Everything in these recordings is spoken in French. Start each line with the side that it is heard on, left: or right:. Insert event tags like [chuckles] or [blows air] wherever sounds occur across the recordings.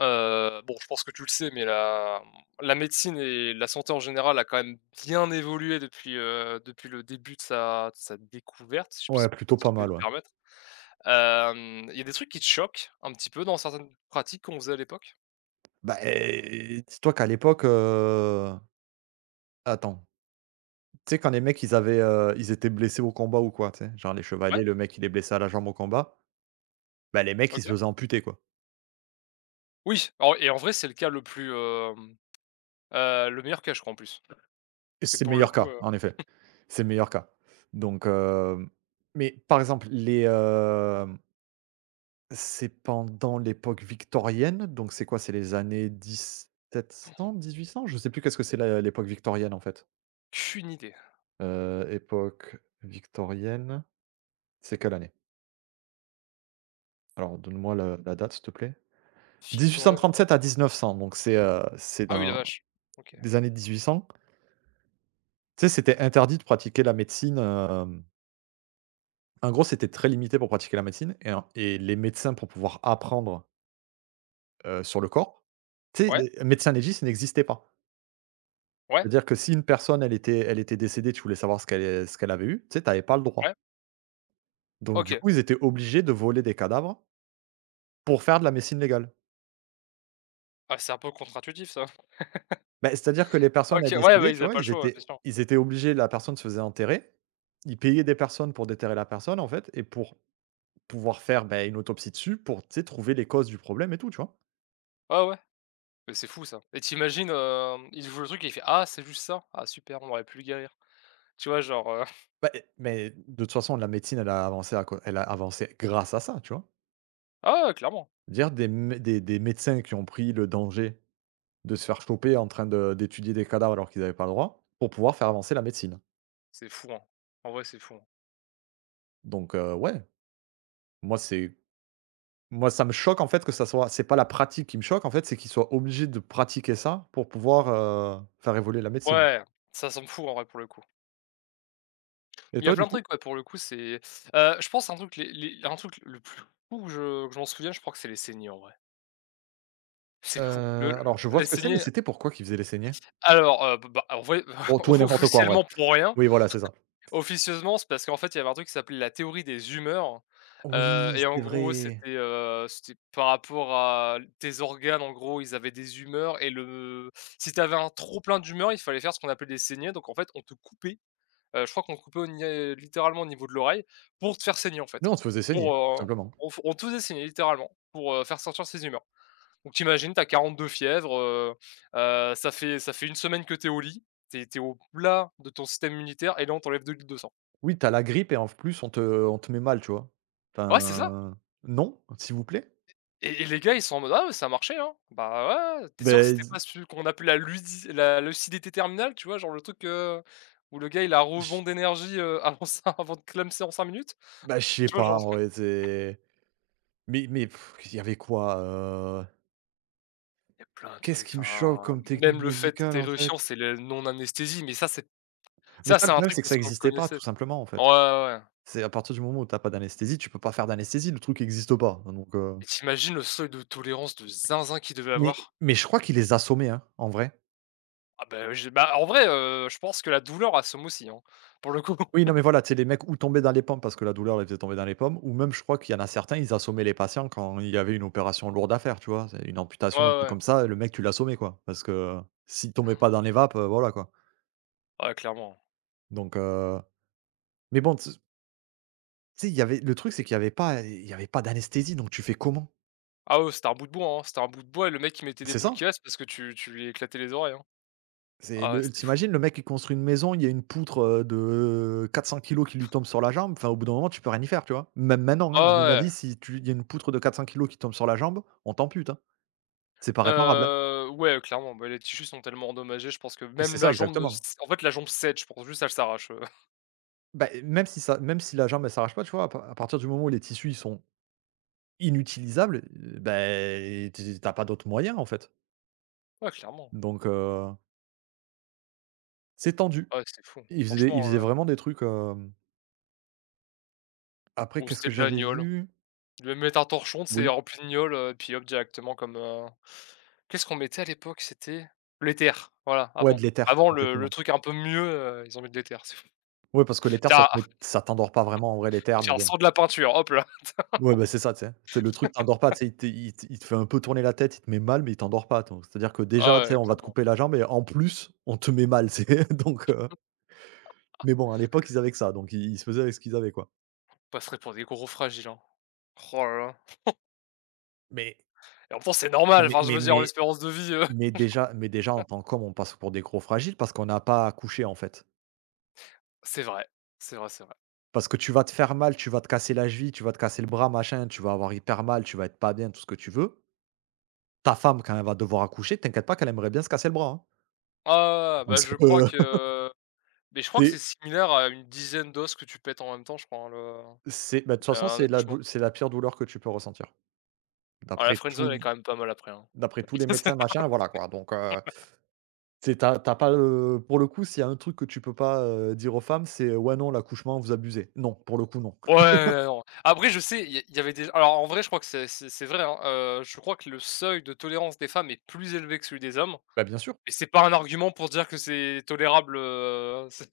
left: Heu, bon je pense que tu le sais mais la mmh la médecine et la santé en général a quand même bien évolué depuis, heu depuis le début de sa de sa découverte, si je puis si
right: Ouais, plutôt pas
left: je peux me
right: mal, ouais.
left: permettre, hem, il y a des trucs qui te choquent un petit peu dans certaines pratiques qu'on faisait à l'époque?
right: Bah, eh, dis toi qu'à l'époque heu attends. Tu sais quand les mecs ils avaient, heu, ils étaient blessés au combat ou quoi, tu sais? Genre les
left: Ouais.
right: chevaliers, le mec il est blessé à la jambe au combat, bah, les mecs ils se
left: OK.
right: faisaient amputer, quoi.
left: Oui, alors et en vrai c'est le cas le plus hem, heu le meilleur cas je crois en plus.
right: Et
left: Parce que
right: c'est le
left: pour le
right: meilleur
left: coup,
right: cas,
left: heu
right: en effet,
left: [chuckles]
right: c'est le meilleur cas donc heu, mais par exemple les, hem C'est pendant l'époque victorienne, donc c'est quoi, c'est les années dix sept
left: Han.
right: cent 1800, je sais plus, qu'est-ce que c'est la l'époque victorienne en fait.
left: Cune idée.
right: Heu, époque victorienne, c'est quelle année? Alors donne moi le la date s'il te plaît, dix huit cent
left: Victorienne,
right: trente
left: ah.
right: sept à 1900 donc c'est, heu, c'est
left: Ah oui, la
right: dans,
left: vache, OK.
right: des années 1800. Tu sais, c'était interdit de pratiquer la médecine, hem en gros, c'était très limité pour pratiquer la médecine et en et les médecins pour pouvoir apprendre heu, sur le corps tu sais
left: Ouais.
right: les médecins légistes n'existaient pas.
left: Ouais.
right: C'est-à-dire que si une personne elle était elle était décédée, tu voulais savoir ce qu'elle ce qu'elle avait eu, tu sais? Tu avais pas le droit.
left: Ouais.
right: Donc du
left: OK.
right: coup ils étaient obligés de voler des cadavres pour faire de la médecine légale.
left: Bah, c'est un peu contre-intuitif ça. [laughs]
right: Beh, c'est à dire que les personnes,
left: OK,
right: elles
left: ouais, bah
right: décédaient,
left: ils
right: tu
left: avaient
right: vois?
left: pas le
right: Ils
left: choix, ouais, bien
right: étaient
left: sûr.
right: ils étaient obligés la personne se faisait enterrer, ils payaient des personnes pour déterrer la personne en fait, et pour, pouvoir faire, beh, une autopsie dessus pour, tu sais? Trouver les causes du problème et tout, tu vois?
left: Ouais, ouais, mais c'est fou ça et tu imagines, heu, il ouvre le truc, et il fait «Ah c'est juste ça, ah super, on aurait pu le guérir» tu vois? Genre, heu [chuckles]
right: Bah, mais de toute façon la médecine elle a avancé à cau elle a avancé grâce à ça, tu vois?
left: Ah ouais, clairement.
right: Dire des mé des des médecins qui ont pris le danger, de se faire choper en train de d'étudier des cadavres, alors qu'ils avaient pas le droit, pour pouvoir faire avancer la médecine.
left: C'est fou, hein. En vrai, c'est fou.
right: donc heu, ouais. Moi, c'est moi ça me choque en fait que ça soit c'est pas la pratique qui me choque en fait, c'est qu'ils soient obligés de pratiquer ça pour pouvoir, heu, faire évoluer la médecine.
left: Ouais. Ça semble fou, en vrai, pour le coup.
right: Et
left: Il y a
right: toi,
left: plein
right: du
left: de
right: coup?
left: trucs ouais, pour le coup c'est heu, je pense à un truc les les il y a un truc le plus fou que je je m'en souviens, je crois que c'est les saignées, en vrai. C'est fou! Le
right: Heu, alors je vois
left: les
right: ce que c'est, mais
left: saignées
right: c'était pourquoi qu'ils faisaient les saignées?
left: Alors heu, bah bah alors voyons
right: Pour
left: [chuckles] o
right: tout et n'importe quoi, en vrai,
left: officiellement pour rien.
right: ou i, voilà, c'est ça.
left: [chuckles] Officieusement c'est parce qu'en fait il y avait un truc qui s'appelait la théorie des humeurs, heu,
right: Oui,
left: et en
right: c'est
left: gros
right: vrai.
left: c'était, heu c'était par rapport à tes organes en gros. Ils avaient des humeurs et le si tu avais un trop plein d'humeur, il fallait faire ce qu'on appelle des saignées, donc en fait on te coupait, heu, je crois qu'on coupait au nié littéralement au niveau de l'oreille, pour te faire saigner, en fait.
right: Nous, on se faisait saigner,
left: Pour,
right: tout
left: heu
right: simplement.
left: on f on te faisait saigner littéralement pour, heu, faire sortir ces humeurs, donc tu imagines tu as 40 de fièvre, heu heu, ça fait ça fait 1 semaine que tu es au lit. Tu es tu es, au plat de ton système immunitaire et là on t'enlève 2 litres de sang.
right: Oui tu as la grippe et en f plus on te on te met mal, tu vois?
left: Ouais, c'est ça.
right: Enfin, non, s'il vous plaît.
left: Et et les gars, ils sont en mode: «Ah ouais, ça a marché, hein», bah ouais, ouais, tu es sûr que
right: Beh
left: c'était
right: d
left: pas celui qu'on appelait, la ludic la lucidité terminale, tu vois? Genre le truc, heu, où le gars il a un
right: [chuckles]
left: rebond d'énergie, heu, avant sa avant de clamser en 5 minutes.
right: Bah, je sais
left: Tu vois,
right: pas
left: genre?
right: en vrai, tu sais? mais mais [sighs] il y avait quoi, heu
left: Il y a plein de
right: Qu'est ce
left: trucs
right: qui me choque
left: enfin,
right: comme
left: même
right: technique
left: le fait que
right: médicale,
left: tu
right: en
left: es
right: fait?
left: [unintelligible] c'est le non anesthésie, mais ça c'est
right: Mais
left: ça
right: ça, le
left: c'est un
right: problème,
left: truc,
right: c'est que
left: parce
right: ça
left: qu'on le
right: existait pas, tout
left: connaissait,
right: simplement en
left: ouais,
right: fait.
left: ouais, ouais.
right: C'est à partir du moment où tu as pas d'anesthésie, tu peux pas faire d'anesthésie, le truc existe pas, hein, donc heu,
left: Et tu imagines le seuil de tolérance de zinzin qu'ils devaient
right: Mais
left: avoir.
right: mais je crois qu'ils les assommaient hein, en vrai.
left: Ah bah, je bah, en vrai, heu, je pense que la douleur assomme aussi, hein, pour le coup.
right: Oui, non,
left: [laughs]
right: mais voilà, tu sais, les mecs ou tombaient dans les pommes, parce que la douleur les faisait tomber dans les pommes ou même je crois, qu'il y en a certains ils assommaient les patients, quand il y avait une opération lourde à faire, tu vois? C'est une
left: Ouais,
right: amputation un
left: ouais,
right: truc
left: ouais.
right: comme ça, heu, le mec, tu l'assommais, quoi! Parce que, heu, s'il tombait
left: Han.
right: pas dans les vapes, heu, voilà, quoi!
left: Ouais, clairement.
right: Donc heu, mais bon tu s tu sais, il y avait le truc c'est qu'il y avait pas, eh, il y avait pas d'anesthésie donc tu fais comment?
left: Ah oui, c'était un bout de bois, hein, c'était un bout de bois, et le mec, il mettait des
right: C'est
left: boules
right: ça!
left: quies, parce que tu tu lui éclatais les oreilles, hein.
right: C'est
left: Ah ouais,
right: le
left: c'était
right: tu
left: fou.
right: imagines le mec qui construit une maison, il y a une poutre, heu, de 400kg qui lui
left: [chuckles]
right: tombe sur la jambe, enfin au bout d'un moment tu peux rien y faire, tu vois? Même maintenant, hein, à
left: Ah,
right: mon
left: ouais,
right: avis
left: ouais.
right: si tu il y a une poutre de 400kg qui te tombe sur la jambe, on t'ampute hein, c'est pas réparable.
left: Heu, ouais, heu, clairement, bah les tissus sont tellement endommagés, je pense que
right: Et c'est
left: même
right: ça,
left: la jambe ne se
right: exactement.
left: en fait la jambe cède, je pense, juste, elle s'arrache, heu [chuckles]
right: Bah, eh, même si ça même si la jambe elle s'arrache pas, tu vois? À par à partir du moment où les tissus, ils sont inutilisables, bah, eh, tu tu as pas d'autres moyens en fait.
left: Ouais, clairement.
right: donc heu, c'est tendu.
left: Ouais, c'était fou,
right: Ils faisaient ils
left: franchement
right: faisaient vraiment
left: heu
right: des trucs, hem Après,
left: Ou
right: qu'est ce
left: c'était
right: que
left: de la
right: j'avais
left: gnôle,
right: vu?
left: ils devaient mettre un torchon, tu sais?
right: Oui.
left: Rempli de gnôle, heu, et puis, hop, directement comme, heu qu'est ce qu'on mettait à l'époque? C'était, l'éther, voilà,
right: Ouais, de
left: avant.
right: l'éther,
left: Avant le le
right: exactement.
left: truc un peu mieux, heu, ils ont mis l'éther, c'est fou.
right: Ouais parce que l'éther ça
left: Tiens
right: te met ça t'endors pas vraiment, en vrai
left: [laughs]
right: l'éther, mais
left: Tiens,
right: bon
left: sens de la peinture, hop là!
right: Ouais, bah, c'est ça, tu sais! Tu sais le truc t'endort pas,
left: [laughs]
right: tu sais, il te il te fait un peu tourner la tête. Il te met mal mais il t'endors pas, attends. C'est à dire que déjà,
left: Ah
right: tu sais,
left: ouais,
right: on va te
left: clairement.
right: couper la jambe et en plus on te met mal, c'est donc heu, Mais bon à l'époque ils
left: [laughs]
right: avaient que ça donc ils ils se faisaient avec ce qu'ils avaient, quoi.
left: On passerait pour des gros fragiles, hein, roh là là. [chuckles]
right: Mais
left: Et en même temps, c'est
right: Ah
left: normal,
right: mais
left: enfin je
right: mais
left: veux dire,
right: mais
left: l'espérance de vie, heu
right: mais déjà mais déjà en
left: [laughs]
right: tant qu'homme on passe pour des gros fragiles, parce qu'on a pas à accoucher, en fait.
left: C'est vrai. C'est vrai, c'est vrai.
right: Parce que tu vas te faire mal, tu vas te casser la cheville, tu vas te casser le bras, machin, tu vas avoir hyper mal, tu vas être pas bien, tout ce que tu veux. Ta femme quand elle va devoir accoucher, t'inquiète pas qu'elle aimerait bien se casser le bras, hein.
left: Ah bah je
right: [unintelligible]
left: crois
right: [laughs]
left: que beh, je crois
right: Tu
left: que c'est
right: es
left: similaire à une dizaine d'os que tu pètes en même temps je crois, hein le,
right: C'est bah, de toute
left: heu
right: façon
left: un
right: c'est la
left: accouchement.
right: dou c'est la pire douleur que tu peux ressentir,
left: Heu la
right: d'après
left: friendzone
right: tout
left: elle est
right: l
left: quand même pas mal, après hein.
right: d'après tous les
left: c'est ça
right: médecins,
left: [unintelligible]
right: machin voilà, quoi donc heu,
left: [laughs]
right: tu sais, tu as tu as pas le pour le coup s'il y a un truc que tu peux pas, heu, dire aux femmes, c'est «Ouais, non l'accouchement, vous abusez» non, pour le coup, non. [laughs]
left: Ouais, non, après, je sais, il y a il y avait déj alors en vrai je crois que c'est c'est c'est vrai hein, heu, je crois que le seuil de tolérance des femmes est plus élevé que celui des hommes,
right: Bah, bien sûr.
left: et c'est pas un argument pour dire que c'est tolérable, heu, [chuckles]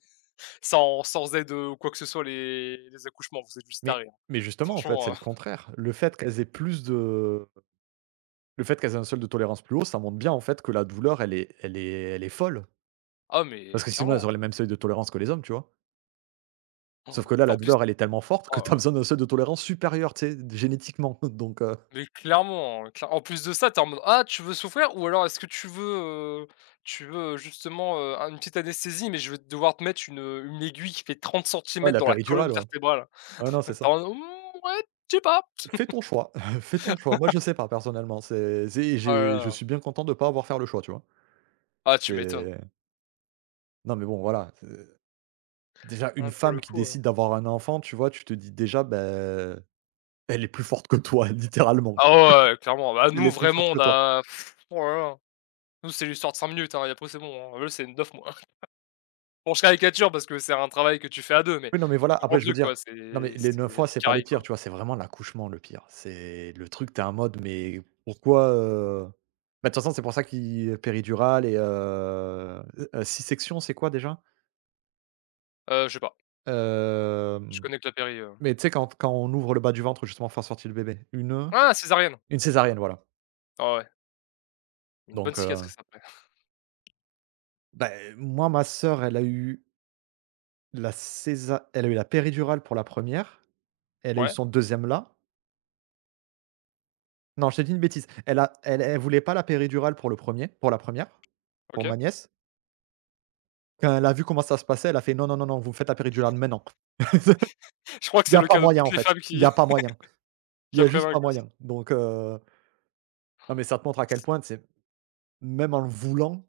left: sans sans aide ou quoi que ce soit. Les les accouchements, vous êtes juste
right: Mais
left: taré, hein,
right: mais justement en fait c'est
left: franchement, heu
right: le
left: [chuckles]
right: contraire. Le fait qu'elles aient plus de le fait qu'elles aient un seuil de tolérance plus haut, ça montre bien en fait que la douleur elle est elle est elle est folle.
left: Ah mais
right: Parce que sinon elles
left: clairement, hein.
right: auraient les mêmes seuils de tolérance que les hommes, tu vois?
left: Han!
right: Sauf
left: Enfin,
right: que là,
left: en
right: la
left: plus
right: douleur elle est tellement forte que
left: oh
right: [chuckles]
left: là
right: tu as
left: là.
right: besoin d'un seuil de tolérance supérieur, tu sais d génétiquement, [chuckles] donc heu,
left: Mais clairement, claire en plus de ça tu es en mode «Ah tu veux souffrir ou alors est-ce que tu veux, heu tu veux justement, heu, un une petite anesthésie, mais je vais devoir te mettre un une aiguille qui fait trente
right: Ouais,
left: centimètres
right: la
left: dans la colonne
right: péridurale, ouais,
left: vertébrale?»
right: ou ais, non
left: [chuckles] Tu
right: c'est
left: es
right: ça.
left: en mode: «Mmh, ouais, je sais pas».
right: Fais ton choix [chuckles] fais ton choix, moi
left: [laughs]
right: je sais pas personnellement, c'est tu sais,
left: Oh là
right: j'ai je
left: là.
right: suis bien content de pas avoir faire le choix, tu vois?
left: Ah, tu m'étonnes.
right: C'est Non mais bon voilà, heu, déjà une
left: Hein pour
right: femme
left: le
right: qui
left: coup, heu
right: décide d'avoir un enfant, tu vois? Tu te dis déjà, beh, elle est plus forte que toi littéralement,
left: Ah ouais, ouais, clairement. Bah
right: elle
left: nous
right: est plus forte
left: vraiment
right: que
left: on
right: toi.
left: a [sighs] oh là là. Nous c'est l'histoire de 5 minutes et après c'est bon, hein. Eux, c'est 9 mois. [chuckles] Bon, je caricature parce que c'est un travail que tu fais à 2 mais
right: Oui. Non, mais voilà
left: tu comprends
right: après
left: le
right: je veux
left: truc,
right: dire,
left: quoi! C'est
right: non mais les
left: c'est
right: 9 mois, c'est pas les
left: [unintelligible]
right: pires,
left: quoi.
right: tu vois? C'est vraiment l'accouchement, le pire. C'est le truc, tu es en mode mais pourquoi, heu bah de toute façon c'est pour ça qu'il y péridurale et heu heu, sisection, c'est quoi déjà?
left: Heu, je sais pas. Je
right: Hem,
left: connais que la péri, heu
right: mais tu sais quand quand on ouvre le bas du ventre, justement pour faire sortir le bébé, une, heu,
left: Ah, césarienne.
right: une césarienne, voilà.
left: Ah, ouais. Une bonne
right: donc heu,
left: cicatrice après. [chuckles]
right: Bah eh moi, ma sœur elle a eu la césa elle a eu la péridurale pour la première, elle a eu
left: Ouais.
right: son deuxième là. Non, je t'ai dit une bêtise, elle a elle elle voulait pas la péridurale pour le premier, pour la première, pour ma
left: OK.
right: nièce. Quand elle a vu comment ça se passait, elle a fait: «Non, non, non, vous me faites la péridurale maintenant. Il
left: [chuckles] Je crois que
right: y
left: c'est
right: a
left: le
right: pas
left: cas de
right: moyen
left: toutes
right: en
left: les
right: fait,
left: femmes
right: il
left: qui,
right: y a pas moyen,
left: [laughs] qui
right: il y a juste pas
left: [unintelligible] gosse.
right: moyen» donc, heu non mais ça te montre à
left: Han,
right: quel
left: c
right: point, tu sais? Même en le voulant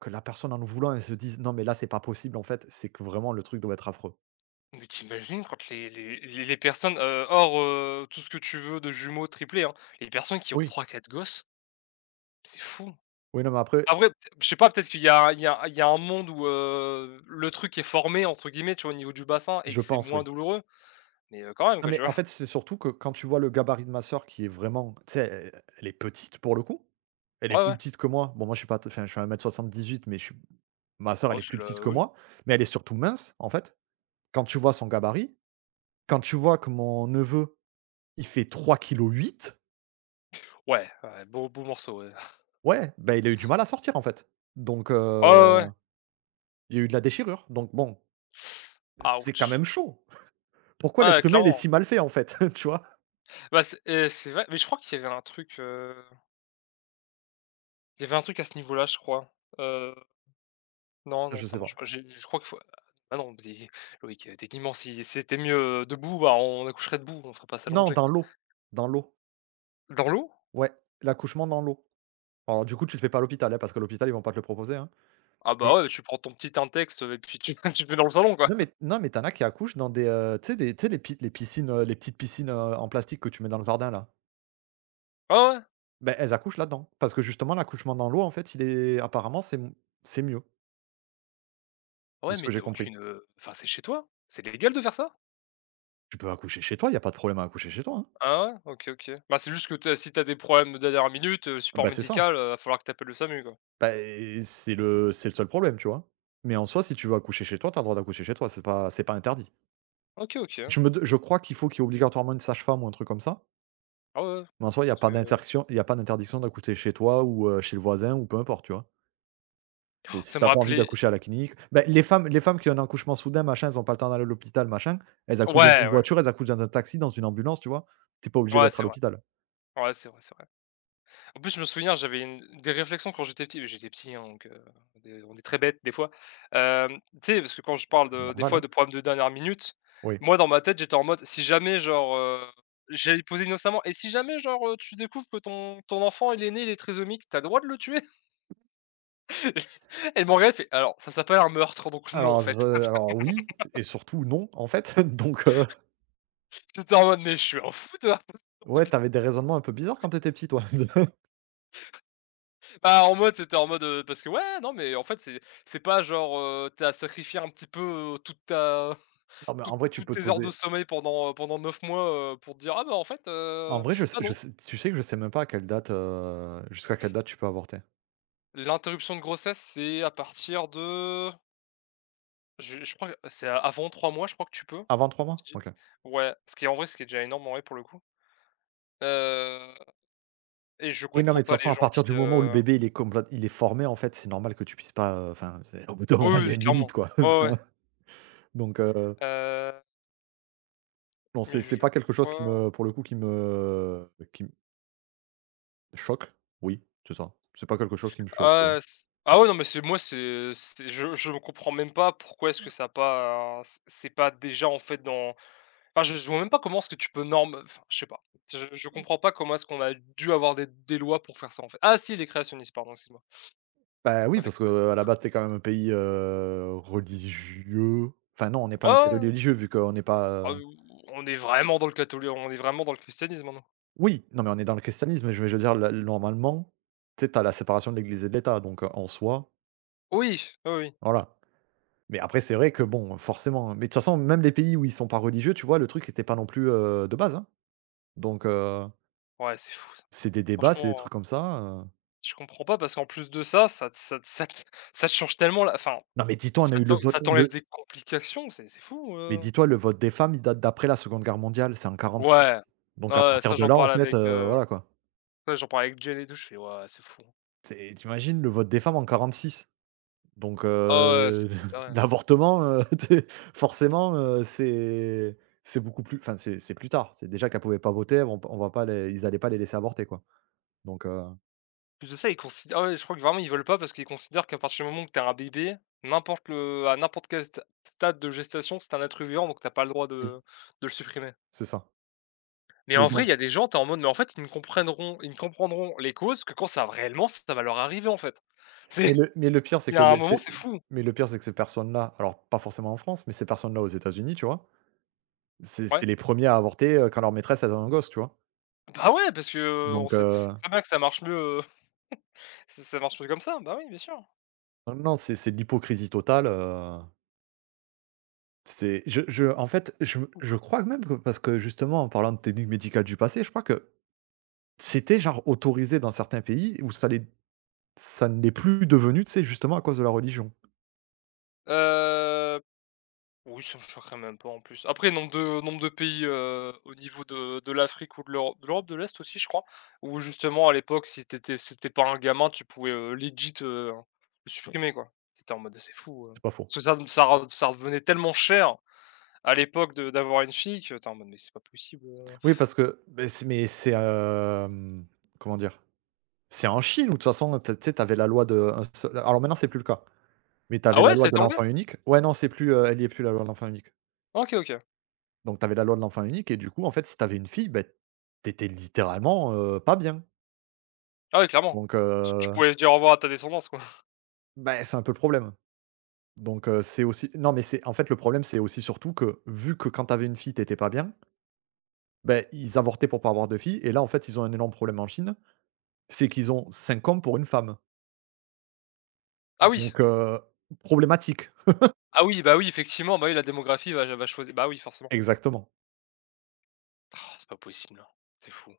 right: que la personne en le voulant, elle se dise: «Non mais là c'est pas possible en fait» c'est que vraiment le truc doit être, affreux.
left: Mais tu imagines quant les les les les personnes, heu hors, heu, tout ce que tu veux, de jumeaux, triplés, hein. Les personnes qui ont
right: Oui.
left: 3-4 gosses. C'est fou.
right: Oui, non mais après
left: Après, peut-êt je sais pas, peut-être qu'il y a il y a il y a un monde où heu, le truc est «formé» entre guillemets, tu vois? Au niveau du bassin et que
right: Je
left: c'est
right: pense,
left: moins
right: oui.
left: douloureux mais heu, quand même,
right: Non
left: quoi,
right: mais
left: tu
right: en
left: vois? [chuckles]
right: fait, c'est surtout que quand tu vois le gabarit de ma sœur qui est vraiment, tu sais? Elle elle est petite pour le coup. Elle est
left: Ouais,
right: plus
left: ouais.
right: petite que moi, bon moi je suis pas enfin je fais 1m78 mais je suis ma sœur elle
left: Oh,
right: est
left: c'est
right: plus petite
left: le
right: que
left: oui.
right: moi, mais elle est surtout mince, en fait. Quand tu vois son gabarit, quand tu vois que mon neveu, il fait 3 kilos 8.
left: Ouais, ouais, beau beau morceau, ouais. [chuckles]
right: Ouais, bah il a eu du mal à sortir en fait donc heu,
left: Oh, ouais, ouais.
right: il y a eu de la déchirure, donc bon
left: [sucks teeth]
right: c c'est quand
left: Outch.
right: même chaud, pourquoi
left: Ah ouais,
right: l'être humain, il est
left: clairement.
right: si mal fait en fait, [chuckles] tu vois?
left: Bah, c'est et c'est vrai, mais je crois qu'il y avait un truc heu Il y avait un truc à ce niveau-là je crois, heu Non,
right: Ah,
left: non
right: je
left: ça
right: sais pas.
left: marche pas. J'ai je crois qu'il faut ah non, [unintelligible] Loïc, heu, techniquement si c'était mieux, heu, debout, bah on accoucherait debout, on ferait pas ça
right: Non
left: allongé!
right: dans l'eau, dans l'eau.
left: Dans l'eau?
right: Ouais, l'accouchement dans l'eau. Alors, du coup, tu le fais pas à l'hôpital hein, parce que l'hôpital ils vont pas te le proposer hein,
left: Ah bah
right: mais
left: ouais, tu prends ton petit Intex heu, et puis tu tu te met dans le salon, quoi.
right: Non mais non mais tu en as qui accouchent dans des, heu tu sais des tu sais des les piscines, heu, les petites piscines, heu, en plastique que tu mets dans le jardin là.
left: Ouais, ouais.
right: Beh, elles accouchent là-dedans. Parce que justement l'accouchement dans l'eau en fait il est apparemment, c'est m c'est mieux de
left: Ouais,
right: ce
left: mais
right: que
left: tu
right: j'ai
left: as
right: compris.
left: aucune, heu enfin c'est chez toi, c'est légal de faire ça?
right: Tu peux accoucher chez toi, il y a pas de problème à accoucher chez toi, hein.
left: Ah ouais, OK, OK. Bah c'est juste que tu sais, si tu as des problèmes de dernière minute, heu, le
right: Ah
left: support
right: bah, c'est ça.
left: médical, heu, va falloir que tu appelles le SAMU, quoi!
right: Bah, eh eh c'est le c'est le seul problème, tu vois? Mais en soi, si tu veux accoucher chez toi, tu as le droit d'accoucher chez toi, c'est pas c'est pas interdit.
left: OK, OK.
right: Je me dem je crois qu'il faut qu'il y ait obligatoirement, une sage-femme ou un truc comme ça.
left: Ah ouais, ouais.
right: Mais en soi, il y a
left: Parce
right: pas
left: que
right: d'interdiction il y a pas d'interdiction d'accoucher chez toi ou heu, chez le voisin ou peu importe, tu vois? Et
left: Han,
right: si
left: ça
right: tu
left: me
right: as pas envie
left: rappelait
right: d'accoucher à la clinique beh les femmes les femmes qui ont un accouchement soudain, machin. Elles ont pas le temps d'aller à l'hôpital, machin, elles accouchent dans
left: Ouais,
right: une
left: ouais.
right: voiture, elles accouchent dans un taxi, dans une ambulance, tu vois? Tu es pas obligé
left: Ouais
right: d'être à
left: c'est vrai,
right: l'hôpital.
left: ouais c'est vrai, c'est vrai. En plus je me souviens j'avais une des réflexions quand j'étais petit. J'étais petit hein, donc heu, de on est très bête des fois, hem, tu sais parce que quand je
right: Ah,
left: parle
right: c'est
left: de des
right: normal,
left: fois
right: hein.
left: de problèmes de dernière minute.
right: Oui.
left: Moi dans ma tête, j'étais en mode si jamais genre, heu, j'avais posé innocemment «Et si jamais genre tu découvres que ton ton enfant il est né, il est trisomique, tu as le droit de le tuer?» [chuckles] [laughs] et elle me regarde elle fait: «Alors, ça s'appelle un meurtre», donc non, en
right: Alors
left: fait.
right: ze alors oui
left: [laughs]
right: et surtout non, en fait, donc heu,
left: [chuckles] J'étais en mode: «Mais je suis un fou d'avoir poser ce genre de
right: Ouais,
left: que»
right: tu avais des raisonnements un peu bizarre quand tu étais petit, toi! [chuckles]
left: [laughs] Bah en mode, c'était en mode heu, parce que ouais, non mais en fait c'est, c'est pas genre, heu, tu as sacrifié un petit peu, heu, toute ta
right: Ah ben,
left: tou
right: en vrai tu
left: toute
right: peux te
left: tes heures de
right: poser
left: sommeil pendant heu, pendant 9 mois, heu, pour dire «Ah bah en fait,
right: En
left: heu,
right: vrai je sais
left: bah
right: je
left: non».
right: sais tu sais que je sais même pas à quelle date, heu jusqu'à quelle date, tu peux avorter.
left: L'interruption de grossesse, c'est à partir de je je crois c'est a avant 3 mois je crois que tu peux,,
right: Avant 3 mois,
left: [unintelligible]
right: OK.
left: ouais, ce qui est en vrai, ce qui est déjà énorme en vrai, pour le coup, heu, et je
right: Oui, non,
left: comprends
right: mais de
left: pas
right: toute
left: les
right: façon à
left: gens
right: partir
left: qui
right: du moment où le
left: heu
right: bébé il est complé il est formé en fait, c'est normal que tu puisses pas, heu enfin, c'est au bout d'un
left: Oh
right: moment il
left: oui,
right: y a
left: oui,
right: une
left: clairement.
right: limite quoi,
left: Ouais, ouais, ouais.
right: donc heu
left: Heu
right: Non
left: Mais,
right: c'est c'est
left: je
right: pas quelque chose qui
left: crois.
right: me pour le coup qui me, heu qui m choque. Oui c'est ça, c'est pas quelque chose qui me choque, tu
left: Ah
right: vois?
left: ouais s ah ouais, non mais c'est moi c'est c'est je je comprends même pas pourquoi, est-ce que ça a pas c' c'est pas déjà en fait dans enfin je vois même pas comment est-ce que tu peux norme enfin je sais pas. Je je
right: Mmh.
left: comprends pas comment est-ce qu'on a dû avoir des des lois pour faire ça, en fait! Ah si, les créationnistes, pardon, excuse-moi.
right: Bah oui,
left: Pas fait
right: parce
left: exprès.
right: que à la
left: [chuckles]
right: base, t c'es quand même un pays, heu, religieux enfin non, on est pas
left: Ouais,
right: un pays
left: ouais, ouais.
right: religieux vu qu'on est
left: Bah
right: pas, heu
left: ouh on est vraiment dans le catholi on est vraiment dans le christianisme maintenant.
right: Oui, non mais on est dans le christianisme, mais je veux je veux dire là, normalement, tu sais? Tu as la séparation de l’Église et de l’État donc heu, en soi
left: Oui, oui, oui.
right: Voilà, mais après c'est vrai que bon, forcément mais de toute façon, même des pays où ils sont pas religieux, tu vois? Le truc était pas non plus, heu, de base hein, donc heu
left: Ouais, c'est fou ça.
right: c'est des débats, c'est des
left: Franchement, heu
right: trucs comme ça, heu
left: Je comprends pas parce qu'en plus de ça, ça te ça te ça te ça te change tellement la v enfin,
right: Non, mais dis-toi, on a
left: ça
right: eu le
left: t'en ça
right: vote, heu,
left: t'enlève
right: le
left: des complications, c'est c'est fou,
right: Mais
left: heu
right: dis-toi le vote des femmes, il date d'après la Seconde Guerre mondiale, c'est en 46,
left: Ouais, ouais,
right: donc à
left: ouais,
right: partir
left: ça
right: de
left: j'en
right: là, en
left: parlais
right: fait,
left: avec,
right: heu,
left: heu
right: voilà quoi.
left: heu, j'en parlais avec Jenn et tout, je fais, waouh c'est fou.
right: Tu sais, tu imagines le vote des femmes en 46? Donc
left: Ah ouais, ouais, c'est
right: heu,
left: c'est
right: [chuckles]
left: tarés.
right: l'avortement, heu, tu sais? Forcément, heu, c'est c'est beaucoup plus enfin c'est c'est plus tard. C'est déjà qu'elles pouvaient pas voter. Elles vont pas on va pas les ils allaient pas les laisser avorter quoi, donc heu
left: En plus de ça, ils considérent ah, ouais, je crois que vraiment ils veulent pas parce qu'ils considèrent qu'à partir du moment où que tu as un bébé, n'importe le à n'importe quel sta stade de gestation c'est un être vivant donc tu as pas le droit
right: Oui.
left: de de le supprimer.
right: C'est ça.
left: Mais
right: Mais
left: en vrai il
right: dans
left: y a des gens, tu es en mode mais en fait ils ne comprendront ils ne comprendront les causes que quand ça réellement ça va leur arriver en fait. C'est
right: Mais le mais le pire, c'est
left: il y
right: que
left: a un
right: les
left: moment,
right: c'est
left: c'est fou!
right: mais le pire c'est que ces personnes-là, alors pas forcément en France, mais ces personnes-là aux États-Unis, tu vois? C'est c'est
left: Ouais.
right: les 1ers à avorter, heu, quand leur maîtresse elles ont un gosse, tu vois?
left: Bah ouais parce que, heu, on
right: Donc
left: sait t sais
right: heu
left: très bien que ça marche mieux, heu, [chuckles] ça ça marche mieux comme ça. Bah oui, bien sûr.
right: Heu, non, c'est c'est, de l'hypocrisie totale, heu C'est je je en fait je
left: Ou
right: je
left: quand
right: crois même que parce que justement en parlant de technique médicale du passé, je crois que c'était genre autorisé, dans certains pays. Où ça l'est ça ne l'est plus devenu, tu sais? Justement à cause de la religion.
left: Heu, oui, ça me choquerait même pas en plus. Après nombre de nombre de pays, heu, au niveau de de l'Afrique ou de l'Euro de l'Europe de l'Est aussi, je crois. Où justement à l'époque si tu étais si tu étais pas un gamin, tu pouvais, heu, legit heu, le supprimer, quoi. C'était en mode, heu, c'est fou! Heu,
right: C'est pas faux.
left: parce que ça re ça rev ça revenait tellement cher à l'époque, de d'avoir une fille, qu'attend non mais c'est pas possible, heu
right: Oui
left: [blows air]
right: parce que mais c'est mais c'est, hem, comment dire? C'est en Chine ou de toute façon t tu sais, tu avais la loi de un seu alors maintenant c'est plus le cas, mais tu
left: Ah
right: avais la
left: ouais, ça
right: loi
left: a
right: de
left: été enlevé?
right: l'enfant unique. Ouais, non c'est plus, heu elle y est plus la loi de l'enfant unique.
left: Ah, OK, OK.
right: Donc tu avais la loi de l'enfant unique et du coup en fait, si tu avais une fille bah, tu étais littéralement, heu, pas bien!
left: Ah ouais clairement,
right: Donc
left: parce que tu
right: heu
left: pouvais dire au revoir à ta descendance quoi. [chuckles]
right: Bah, c'est un peu le problème, donc heu, c'est aussi non mais c'est en fait le problème c'est aussi surtout que, vu que quand tu avais une fille tu étais pas bien beh ils avortaient pour pas avoir de fille et là en fait ils ont un énorme problème en Chine. C'est qu'ils ont 5 hommes pour 1 femme.
left: Ah oui!
right: donc heu, problématique! [chuckles]
left: Ah oui, bah oui effectivement, bah oui la démographie va je va choisie bah, oui forcément.
right: Exactement.
left: Roh, c'est pas possible hein, c'est fou!